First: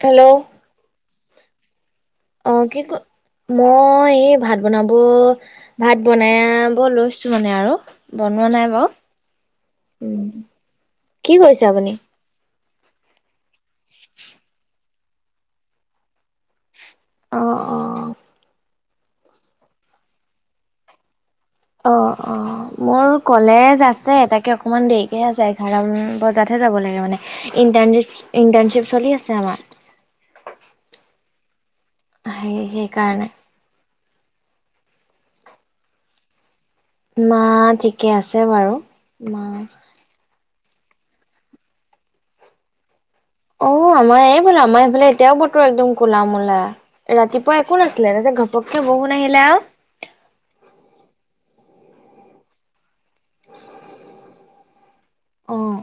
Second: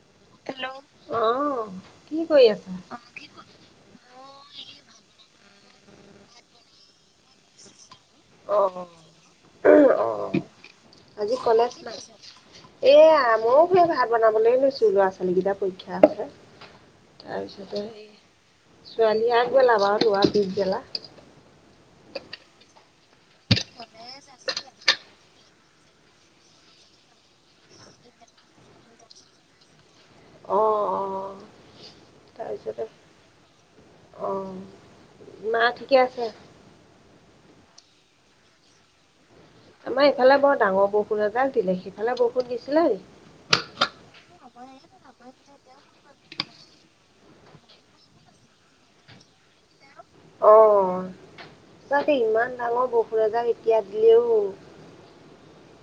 Hello অ কি কৰি অ আছা? কি ক মই এই ভাত বনাব। ভাত বনাব লৈছো মানে আৰু বনোৱা নাই অ', বাৰু অ উম কি আজি কৰিছে কলেজ আপুনি? নাই এয়া ময়ও সেই ভাত বনাবলৈ লৈছো ল'ৰা ছোৱালী কেইটা পৰীক্ষা আছে। তাৰপিছতে সেই ছোৱালী আগবেলা বাৰু লৰা পিছবেলা। অ অ মোৰ কলেজ আছে তাকে অকমান দেৰিকে আছে। বাৰ মান বজাতহে যাব লাগে মানে ইণ্টাৰ ইণ্টাৰ্ণশ্বিপ চলি আছে আমাৰ। অঁ অঁ সেই সেই কাৰণে অ', মা, ঠিকে আছে মা, ঠিকে আছে বাৰু মা আমাৰ এইফালে বৰ ডাঙৰ বৰষুণ এজাক দিলে সিফালে বৰষুণ দিছিলে নেকি। অ', আমাৰ এইফাল আমাৰ এইফালে এতিয়াও বতৰ একদম কলা মূলা ৰাতিপুৱা একো নাছিলে ন যে ঘপকে বৰষুন আহিলে আৰু অ', ত ইমান ডাঙৰ বসুজাক এতিয়া দিলেও অ',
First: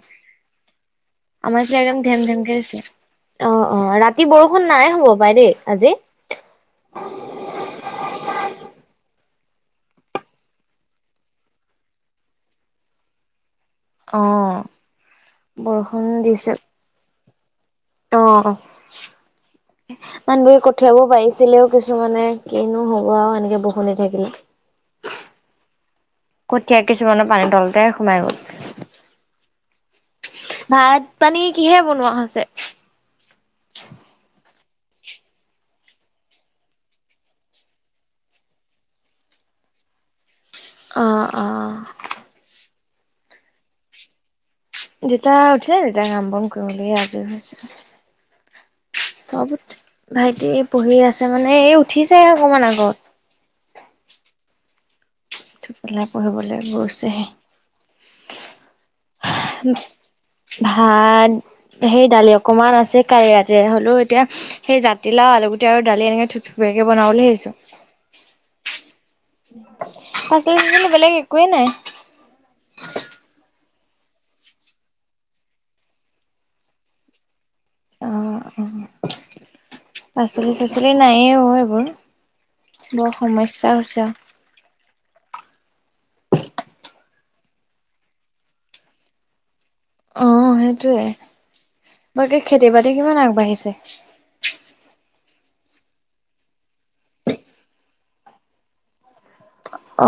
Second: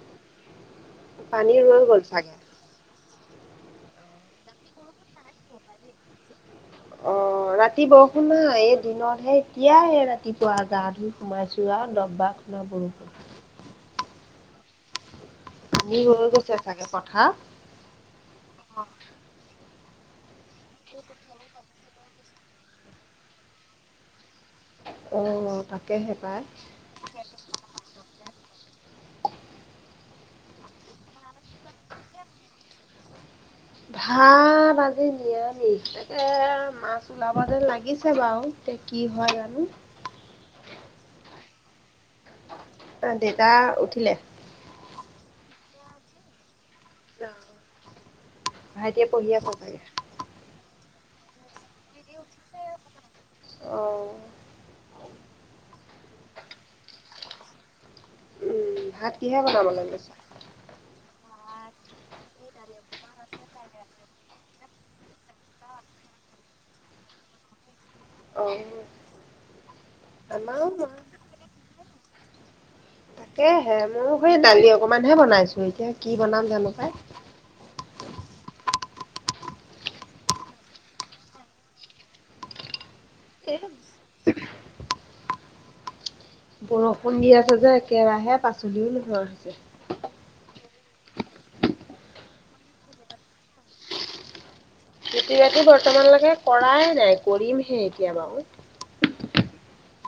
পানী আমাৰ ফ ৰৈ একদম গ'ল ধেম চাগে। ধেমক আছে অ', অ', ৰাতি বৰষুণ নাই হ'ব পাই দেই আজি অ', ৰাতি বৰষুন নাই এই দিনত সেই এতিয়াই ৰাতিপুৱা গা ধুই সোমাইছো আৰু দববা শুনা বৰষুণ অ তুমি বৰষুণ হৈ দিছে। গৈছে চাগে কথা অ', মানু বো কঠিয়াব পাৰিছিলেও কিছুমানে কিনো হ'ব আৰু এনেকে বৰষুন থাকিলে উম, কঠীয়া কিছুমানৰ পানী তলতে সোমাই গল ভাত পানী কিহে বনোৱা হৈছে বাজি [unintelligible] [inaudible] অহ, অহ, আহ, দেউতা উঠিলে? যেতিয়া উঠিলে তেতিতয়া কাম বন ভাইটিয়ে পঢ়ি আছে চাগে [unintelligible] পঢ়ি আছে মানে এই উঠিছে অকমান আগত। অ' উঠি পেলাই পঢ়িবলৈ গৈছেহে। উম ভাত কিহে বনাবলৈ লৈছা ভাত [unintelligible] দালি অকমান আছে কাৰেৰাতে হ'লেও এতিয়া সেই জাতিলাও আলুগুটি আৰু দালি এনেকে থথুীয়াকে বনাব বুলি ভাবিছোঁ অ',। পাচলি আমাৰো মা চাচলি বেলেগ একোৱেই নাই তাকেহে, ময় সেই দালি অকমান হে বনাইছো এতিয়া কি বনাম তেনেকুৱাই আহ, অ',। পাচলি, চাচলি নাইয়ে অ', এইবোৰ বৰ এ সমস্যা হৈছে আৰু বৰষুণ দি আছে যে একেৰাহে পাচলিওৰ হৈছে। অ', সেইটোৱে বাকী খেতি বাতি কিমান আগবাঢ়িছে। কট বাটো বৰ্তমানলৈকে কৰাই নাই কৰিমহে এতিয়া বাৰু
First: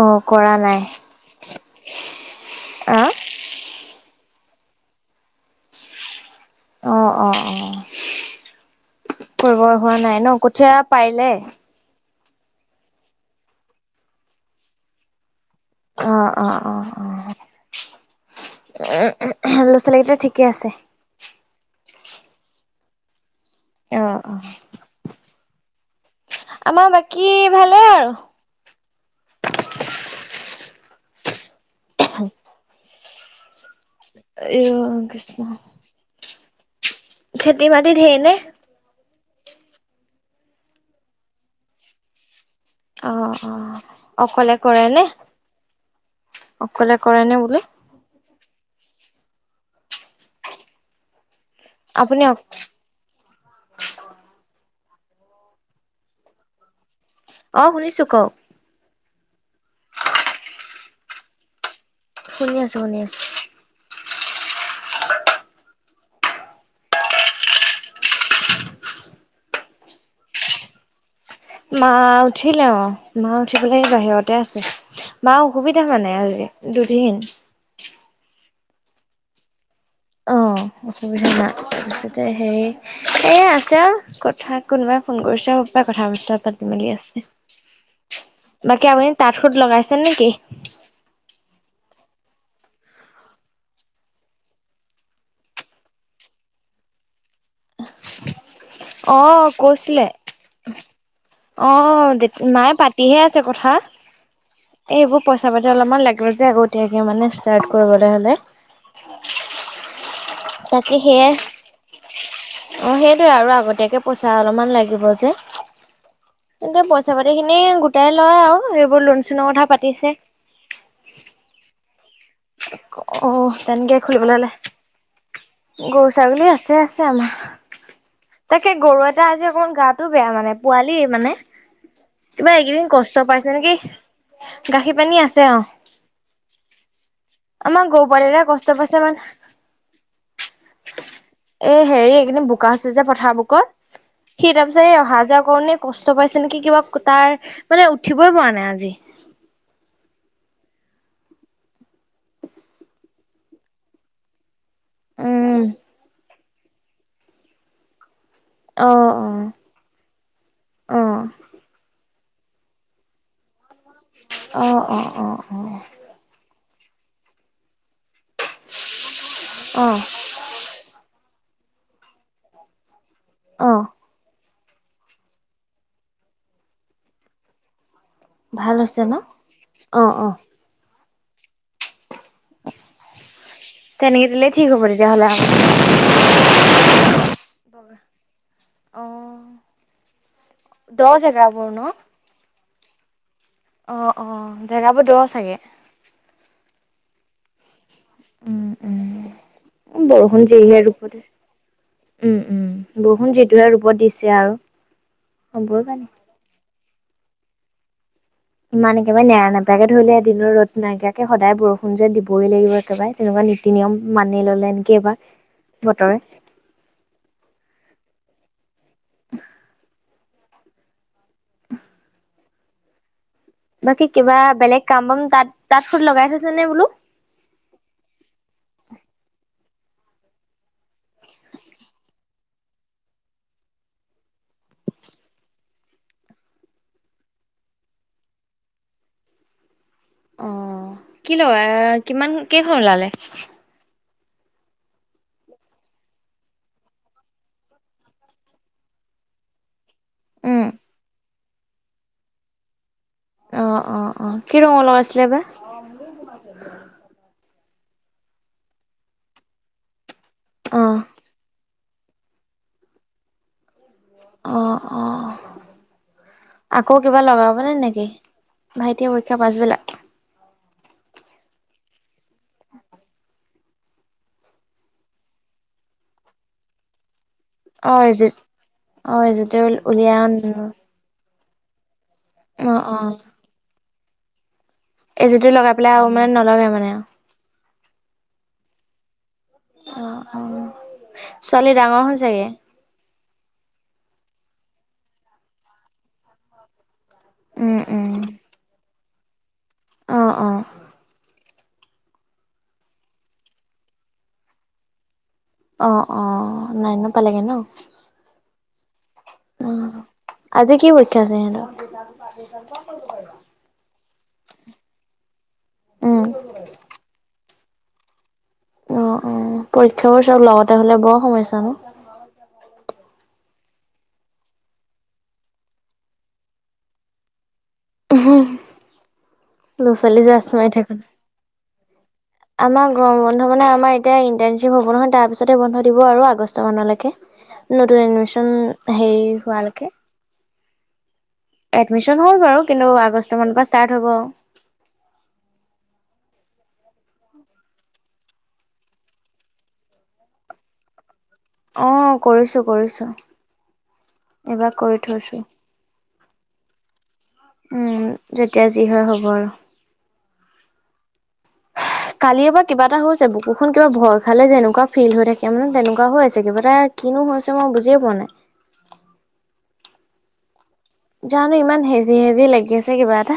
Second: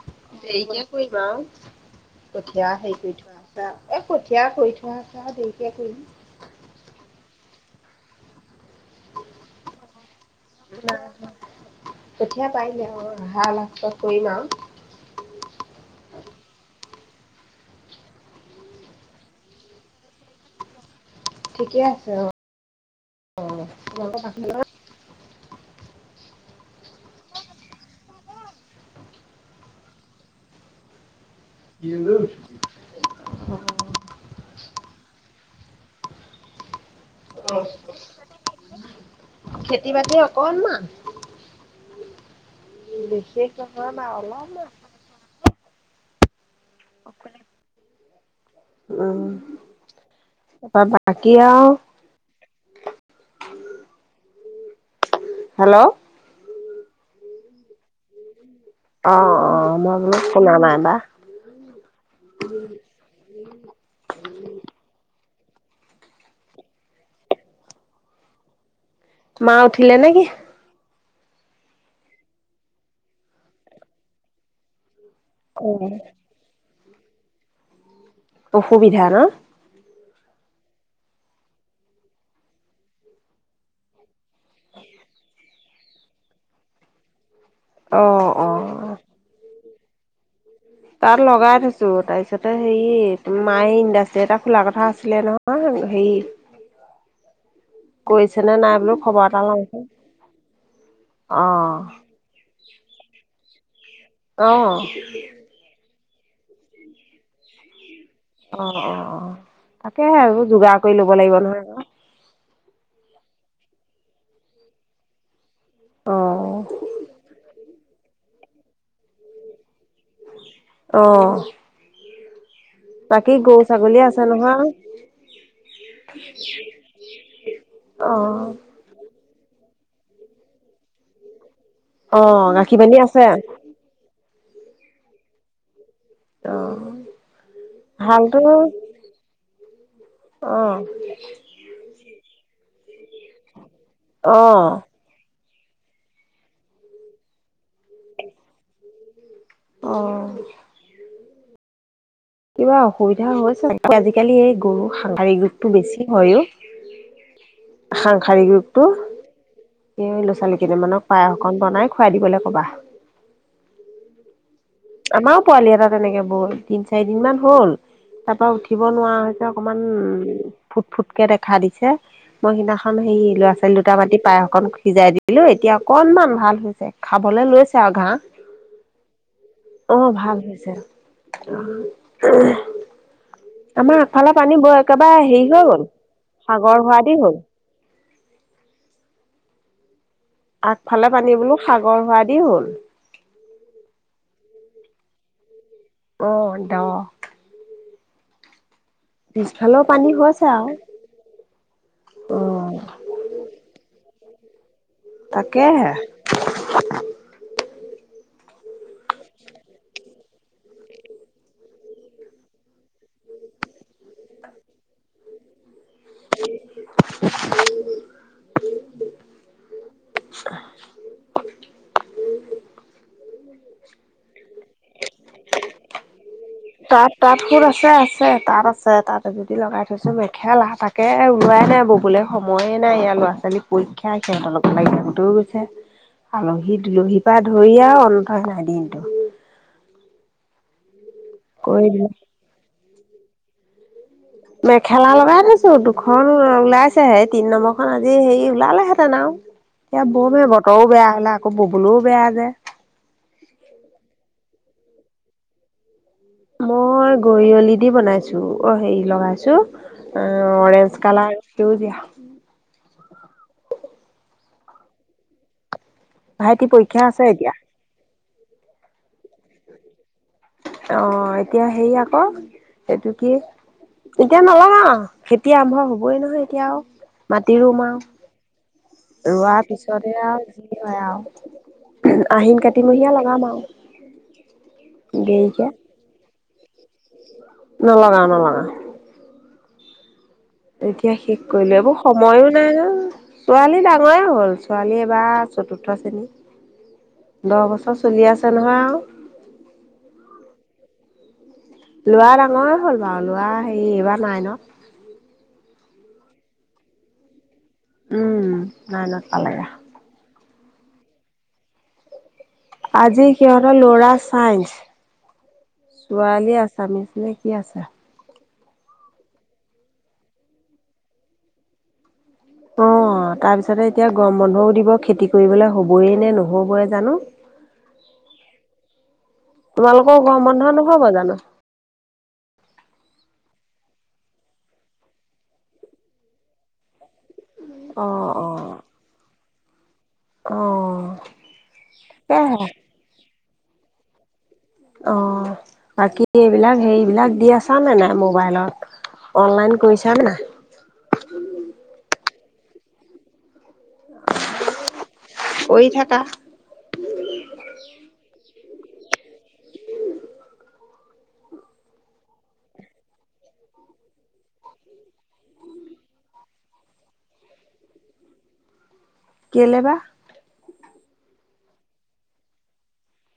অ কৰা নাই কৰিমা কঠীয়া [unintelligible] আহ এ, কঠীয়া কৰি থোৱা আছে আৰু দেৰিকে কৰিম অ', অ', অ',। কৰিব হোৱা নাই ন কঠীয়া পাৰিলে কঠীয়া পাইিলে আৰু আহা কৰিম আৰু অ', অ', অ', অ',। উ, ল'ৰা ছোৱালী কেইটা ঠিকে আছে ঠিকে, আছে অ', অ', ক আমাৰ বাকী ভালে আৰু কি এ, কিছ [unintelligible] খেতি মাটিত ধেৰ নে। খেতি-বাতি অকনমান। বিশেষ অ'-অ', নহয় বাৰু অকলে অলপমান। কৰে নে? অকলে কৰে নে বোলো? উম, [unintelligible] আপুনি অক। হেল্ল'। অ', শুনিছোঁ কওঁক। অ'-অ', মই বোলো শুনা নাই বা। শুনি আছোঁ, শুনি আছোঁ। [inaudible] মা উঠিলে নে কি? মা উঠিলে অ', মা উঠি পেলাই এই বাহিৰতে আছে। মা অসুবিধা অ', মানে আজি, দুদিন। অসুবিধা ন। অ' অসুবিধা মা, তাৰপিছতে হেৰি এ আছে আৰু কত। থাক কোনোবাই ফোন কৰিছে হবপায় কথা-বতৰা পাতি মেলি আছে। অ', বাকী অ', আপুনি তাঁত সুত লগাইছে নেকি? তাত লগাই থৈছো, তাৰপিছতে হেৰি তুম মায়ে ইণ্ডাষ্ট্ৰী এটা খোলা কথা আছিলে নহয়। হেৰি কৈছ অ', কৈছিলে। অ', জেঠী মায়ে পাতিহে আছে কথা, অ', অ', এই এইবোৰ পইচা পাতি অলপমান লাগ। যে আগতীয়াকে মানে ষ্টাৰ্ট কৰিব। অ'-অ'-অ', তাকেহে আৰু যোগাৰ তাকে কৰি ল'ব সেয়াই লাগিব নহয় আৰু। অ সেইটোৱে আৰু আগতীয়াকে পইচা অলপমান লাগিব যে, অ', কিন্তু পইচা পাতি খিনি গোট তাই লয় আৰু এইবোৰ লোন-চোনৰ কথা পাতি। অ'। বাকী অ' গৰু তেনকে ছাগলী আছে খুলিব ললে। নহয় গৰু-ছাগলী আছে আছে আমাৰ। অ', তাকে গৰু এ তাৰ‌ আজি অকমান গাতো বেয়া মানে পোৱালি মানে। অ', কিবা গাখীৰ এইকেইদিন পানী কষ্ট আছে পাইছে নেকি, গাখীৰ পানী আছে অহ। অ', আমাৰ গৰু পোৱালি হালটো এটাই কষ্ট পাইছে মানে। অ'। বুকা হৈছে যে পথাৰ বুকত সি তাৰ অ', পিছত এই অহা যোৱা। কাৰণে কষ্ট পাইছে নেকি কিবা তাৰ মানে উঠিবই পৰা নাই আজি। অ'। কিবা অসুবিধা হৈছে আজিকালি এই গৰু সাংসাৰিক উম, ৰোগতটো বেছি হয় অ'। সাং খাৰী ৰুগ টো অ', অ', এই ল'ৰা-ছোৱালী কেইটা মানক অ', পায়সকন বনাই খুৱাই দিব লাগ। কবা। অ', অ', অ', আমাৰো পোৱালি এটা তেনেকে বল। তিন চাৰিদিন মান হ'ল তাৰ পৰাা উঠিব নোৱাৰা হৈছে অকণমান অ', অ ফুট-ফুট কে থাকে। [unintelligible] দিছে মই সিদিনাখন হেৰি অ ল'ৰা-ছোৱালী দুটা মাতি পায়স অকণ সিজাই দিলোঁ এতিয়া অকণমান ভাল হৈছে খাবলৈ লৈছে আৰু ঘাঁহ। ভাল হৈছে ন'? অ', ভাল হৈছে। আমাৰ তেনেকে আগফালে দিলেই পানী ঠিক বৈ হ'ব তেতিয়াহ'লে একেবাৰে হেৰি আকৌ। হৈ গল সাগৰ হোৱাদি হ'ল। অ', দ আগফালে পানী বোলো জেগাবোৰ সাগৰ হোৱাদি হ'ল। অ'-অ', জেগাবোৰ দ' চাগে। অ', দ'। উম, উম, [unintelligible] বৰষুণ হৈছে আৰু যিহে ৰূপত দিছে। উম, উম, অ' বৰষুণ যিটোহে ৰূপত দিছে। তেতি আৰু [unintelligible] তাকে হ'বই হে। পানী। ইমান একেবাৰে নেৰা নেপাকে ধৰিলে এদিনো ৰ'দ নাইকিয়াকে সদায় বৰষুণ যে দিবই লাগিব একেবাৰে। সেনেকোৱা, নীতি নিয়ম মানি ললে নেকি এইবাৰ বতৰে। [inaudible] উম [inaudible] বাকী কিবা বেলেগ কাম বন তাঁত-তাঁত সুত লগাই থৈছে। নে বোলো তাঁত তাঁত হোত আছে আছে তাঁত আছে। তাঁত এযোটি লগাই থৈ ছো মেখেলা তাকে ওলোৱাই নাই ববলে সময়ে নাই এইয়া ল'ৰা ছোৱালী পৰীক্ষা সিহঁতৰ লাগত লাগি থাকোতেই গৈছে, আলহী দুলহীৰ পৰা ধৰি আও অন্তই নাই দিনটো। অ' কি লগা কৰি দিলে কিমান কেইখন ওলালে? মেখেলা লগাই থৈছো দুখন ওলাইছে হেই তিন নম্বৰখন আজি হেৰি ওলালেহেঁতেন আও। এতিয়া বৰ বেয়া বতৰও বেয়া হল আকৌ ববলও বেয়া যে। অ' অ' অ' কি ৰঙৰ লগাইছিলে বা? মই গৰিয়লি দি বনাইছো অ হেৰি লগাইছো। অ' অ অৰেঞ্জ কালাৰটো দিয়া। অ' অ' ভাইটি পৰীক্ষা আকৌ আছে কিবা এতিয়া লগাবনে নেকি? ভাইটিৰ পৰীক্ষা পাচবেলা। অ' এতিয়া হেৰি আকৌ সেইটো কি- এতিয়া নলগাওঁ। খেতি আৰম্ভ হ'বই নহয় এতিয়া আওঁ। মাটি ৰুম অ আওঁ, ৰিজু অ ৰিজুতি ৰোৱাৰ পিছতেহ উলিয়াই আৰু যি হয় আওঁ। আহিন অ কাটিমহীয়া লগাম আওঁ। এই যিটো লগাই পেলাই আৰু মানে নলগাই মানে আও। নলগাওঁ নলগাওঁ। অ' অ এতিয়া শেষ ছোৱালী কৰিলো। এইবোৰ ডাঙৰ হ'ল চাগে? সময়ো নাই নহয় ছোৱালী ডাঙৰে হ'ল। ছোৱালী এবাৰ চতুৰ্থ শ্ৰেণীত। দহ উম বছৰ উম। চলি আছে নহয় আও। অ', অ, ল'ৰা ডাঙৰে হ'ল বাৰু ল'ৰা হেৰি এইবাৰ নাইনত। অ', অ, নাইনত পালেহি ন'। উম নাইনট পালেগে। অ'। আজি কি পৰীক্ষা আছে সিহঁতৰ? আজি সিহঁতৰ ল'ৰা চাইঞ্চ, উম। ছোৱালী আছামিছ নে [unintelligible] আছা। অ, ' অ' পৰীক্ষাবোৰ চব লগতে হলে বৰ সমস্যা ন? অ', তাৰপিছতে এতিয়া গৰম বন্ধও দিব খেতি কৰিবলৈ হ'বইে নে নহ'বই জানোঁ। [unintelligible] ল'ৰা তোমালোকৰ ছোৱালী গৰম যাচ বন্ধ মাৰি [unintelligible] নহ'ব জানো? আমাৰ গৰম বন্ধ মানে আমাৰ এতিয়া ইণ্টাৰ্ণশ্বিপ হ'ব নহয় তাৰ লপিছতে বন্ধ দিব আৰু আগষ্টৰ মানলৈকে। নতুন অ', এডমিচন অ', হেৰি হোৱালৈকে। অ', এডমিচন হ'ল বাৰু তাকেহে কিন্তু আগষ্ট মানৰ পা ষ্টাৰ্ট হ'ব। অ' বাকী এইবিলাক হেৰিবিলাক দি আছা নে নাই মোবাইলত। অনলাইন কৰিছা নে নাই? অ' কৰিছো কৰিছো এইবাৰ কৰি থৈছো। কৰি থাকা এতিয়া যি হয় হ'ব আৰু। [inaudible] কালিয় পা কিবা এটা হৈছে বুকুখন কিবা ভয় খালে যেনেকুৱা ফিল হৈ থাকে মানে তেনেকুৱা হৈ আছে কিবা এটা কিনো হৈছে মই বুজিয়ে পোৱা নাই কেলে বা জানো ইমান হেভি হেভি লাগি আছে কিবা এটা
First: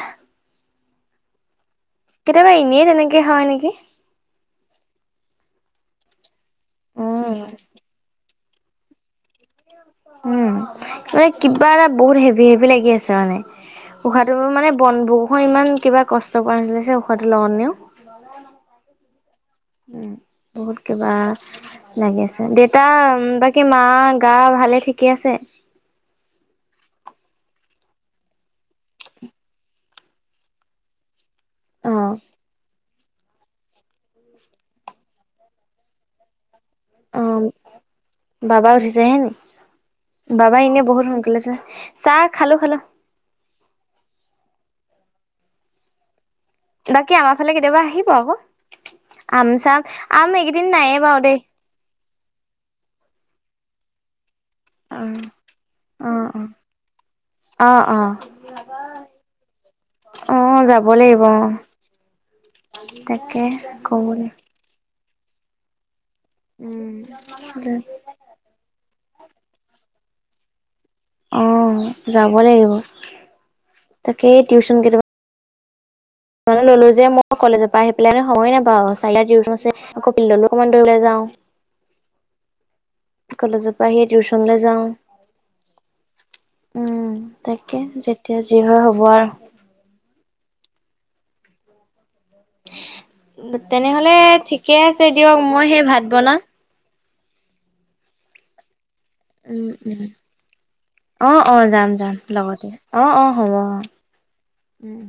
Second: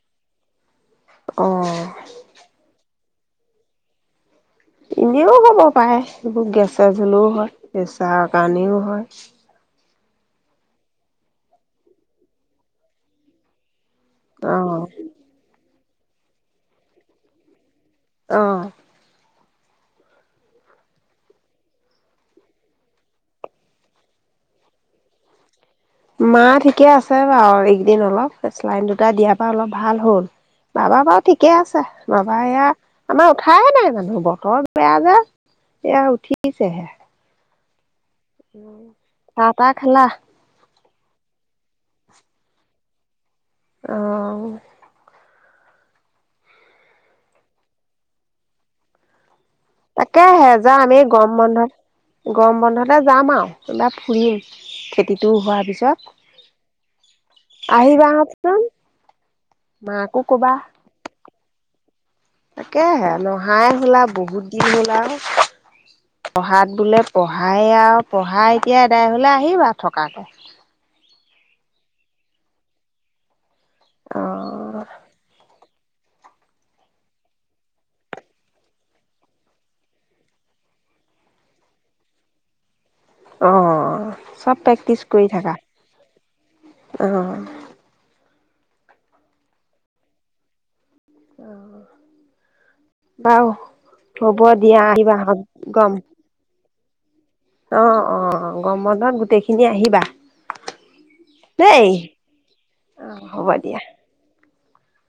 অ কেতিয়াবা এনেই তেনেকে হয় নেকি এনেও হ'ব পাৰে এইবোৰ গেছে চেছ হ'লেও উম হয় পেচাৰত কাৰণেও হয় উমে কিবা এটা বহুত হেভি হেভি লাগি আছে মানে। উশাহটো মানে অ', বনভো ইমান কিবা কষ্ট কৰা নাছিলে উশাহটো লগত নিও [unintelligible] অ'। উম বহুত কিবা লাগি আছে দেউতা বাকী মা গা ভালে ঠিকে আছে মা ঠিকে আছে বাৰু এইকেইদিন অলপ চেলাইন দুটা দিয়াৰ পৰা অলপ ভাল হ'ল বাবা বাও ঠিকে আছে অ বাবা এয়া আমাৰ উঠাই নাই মানুহ বতৰ বেয়া যে, এয়া উঠিছেহে। অ বাবা উঠিছে হে নি, চাহ তাহ খালা বাবা এনে বহুত শুনকালে উঠে, চাহ খালো খালো। অহ। বাকী আমাৰ ফালে কেতিয়াবা আহিব আকৌ। আম চাম তাকে আম এইকেইদিন সেজা আমি নাইয়ে বাৰু গৰম দেই বন্ধত, গৰম বন্ধতে যাম আও এবাৰ ফুৰিম। খেতিটো হোৱা পিছত অ অ অ অ অ আহিবা যাব লাগিব অ তাকে তাকে নহাই হ'লা ক'ব লাগিব বহুত দিন হ'লা আও। পঢ়াত বোলে পঢ়াই আ পঢ়াই এতিয়া আদাই হ'লে আহিবা থকাকে। অ যাব লাগিব তাকেই টিউচন অ কেতাপা ললো যে মই কলেজৰ পৰা আহি পেলাই সময় নেপাওঁ চাৰিটা টউচন আছে আকৌ পিল্ডো অকমান দৌলৈ যাওঁ। [unintelligible] অহ চব কলেজৰ পৰা আহি প্ৰেক্টিচ টিউচনলৈ যাওঁ কৰি থাকা। অ উম তাকে যেতিয়া যি হয় হ'ব আৰু। বাৰু তেনেহলে হ'ব ঠিকে দিয়া আছে আহিবা দিয়ক মই সেই গম ভাত বনা অ অ গৰম বন্ধত গোটেইখিনি উম আহিবা। উম অ অ দেই যাম যাম লগতে অ অ হ'ব অ উ উম।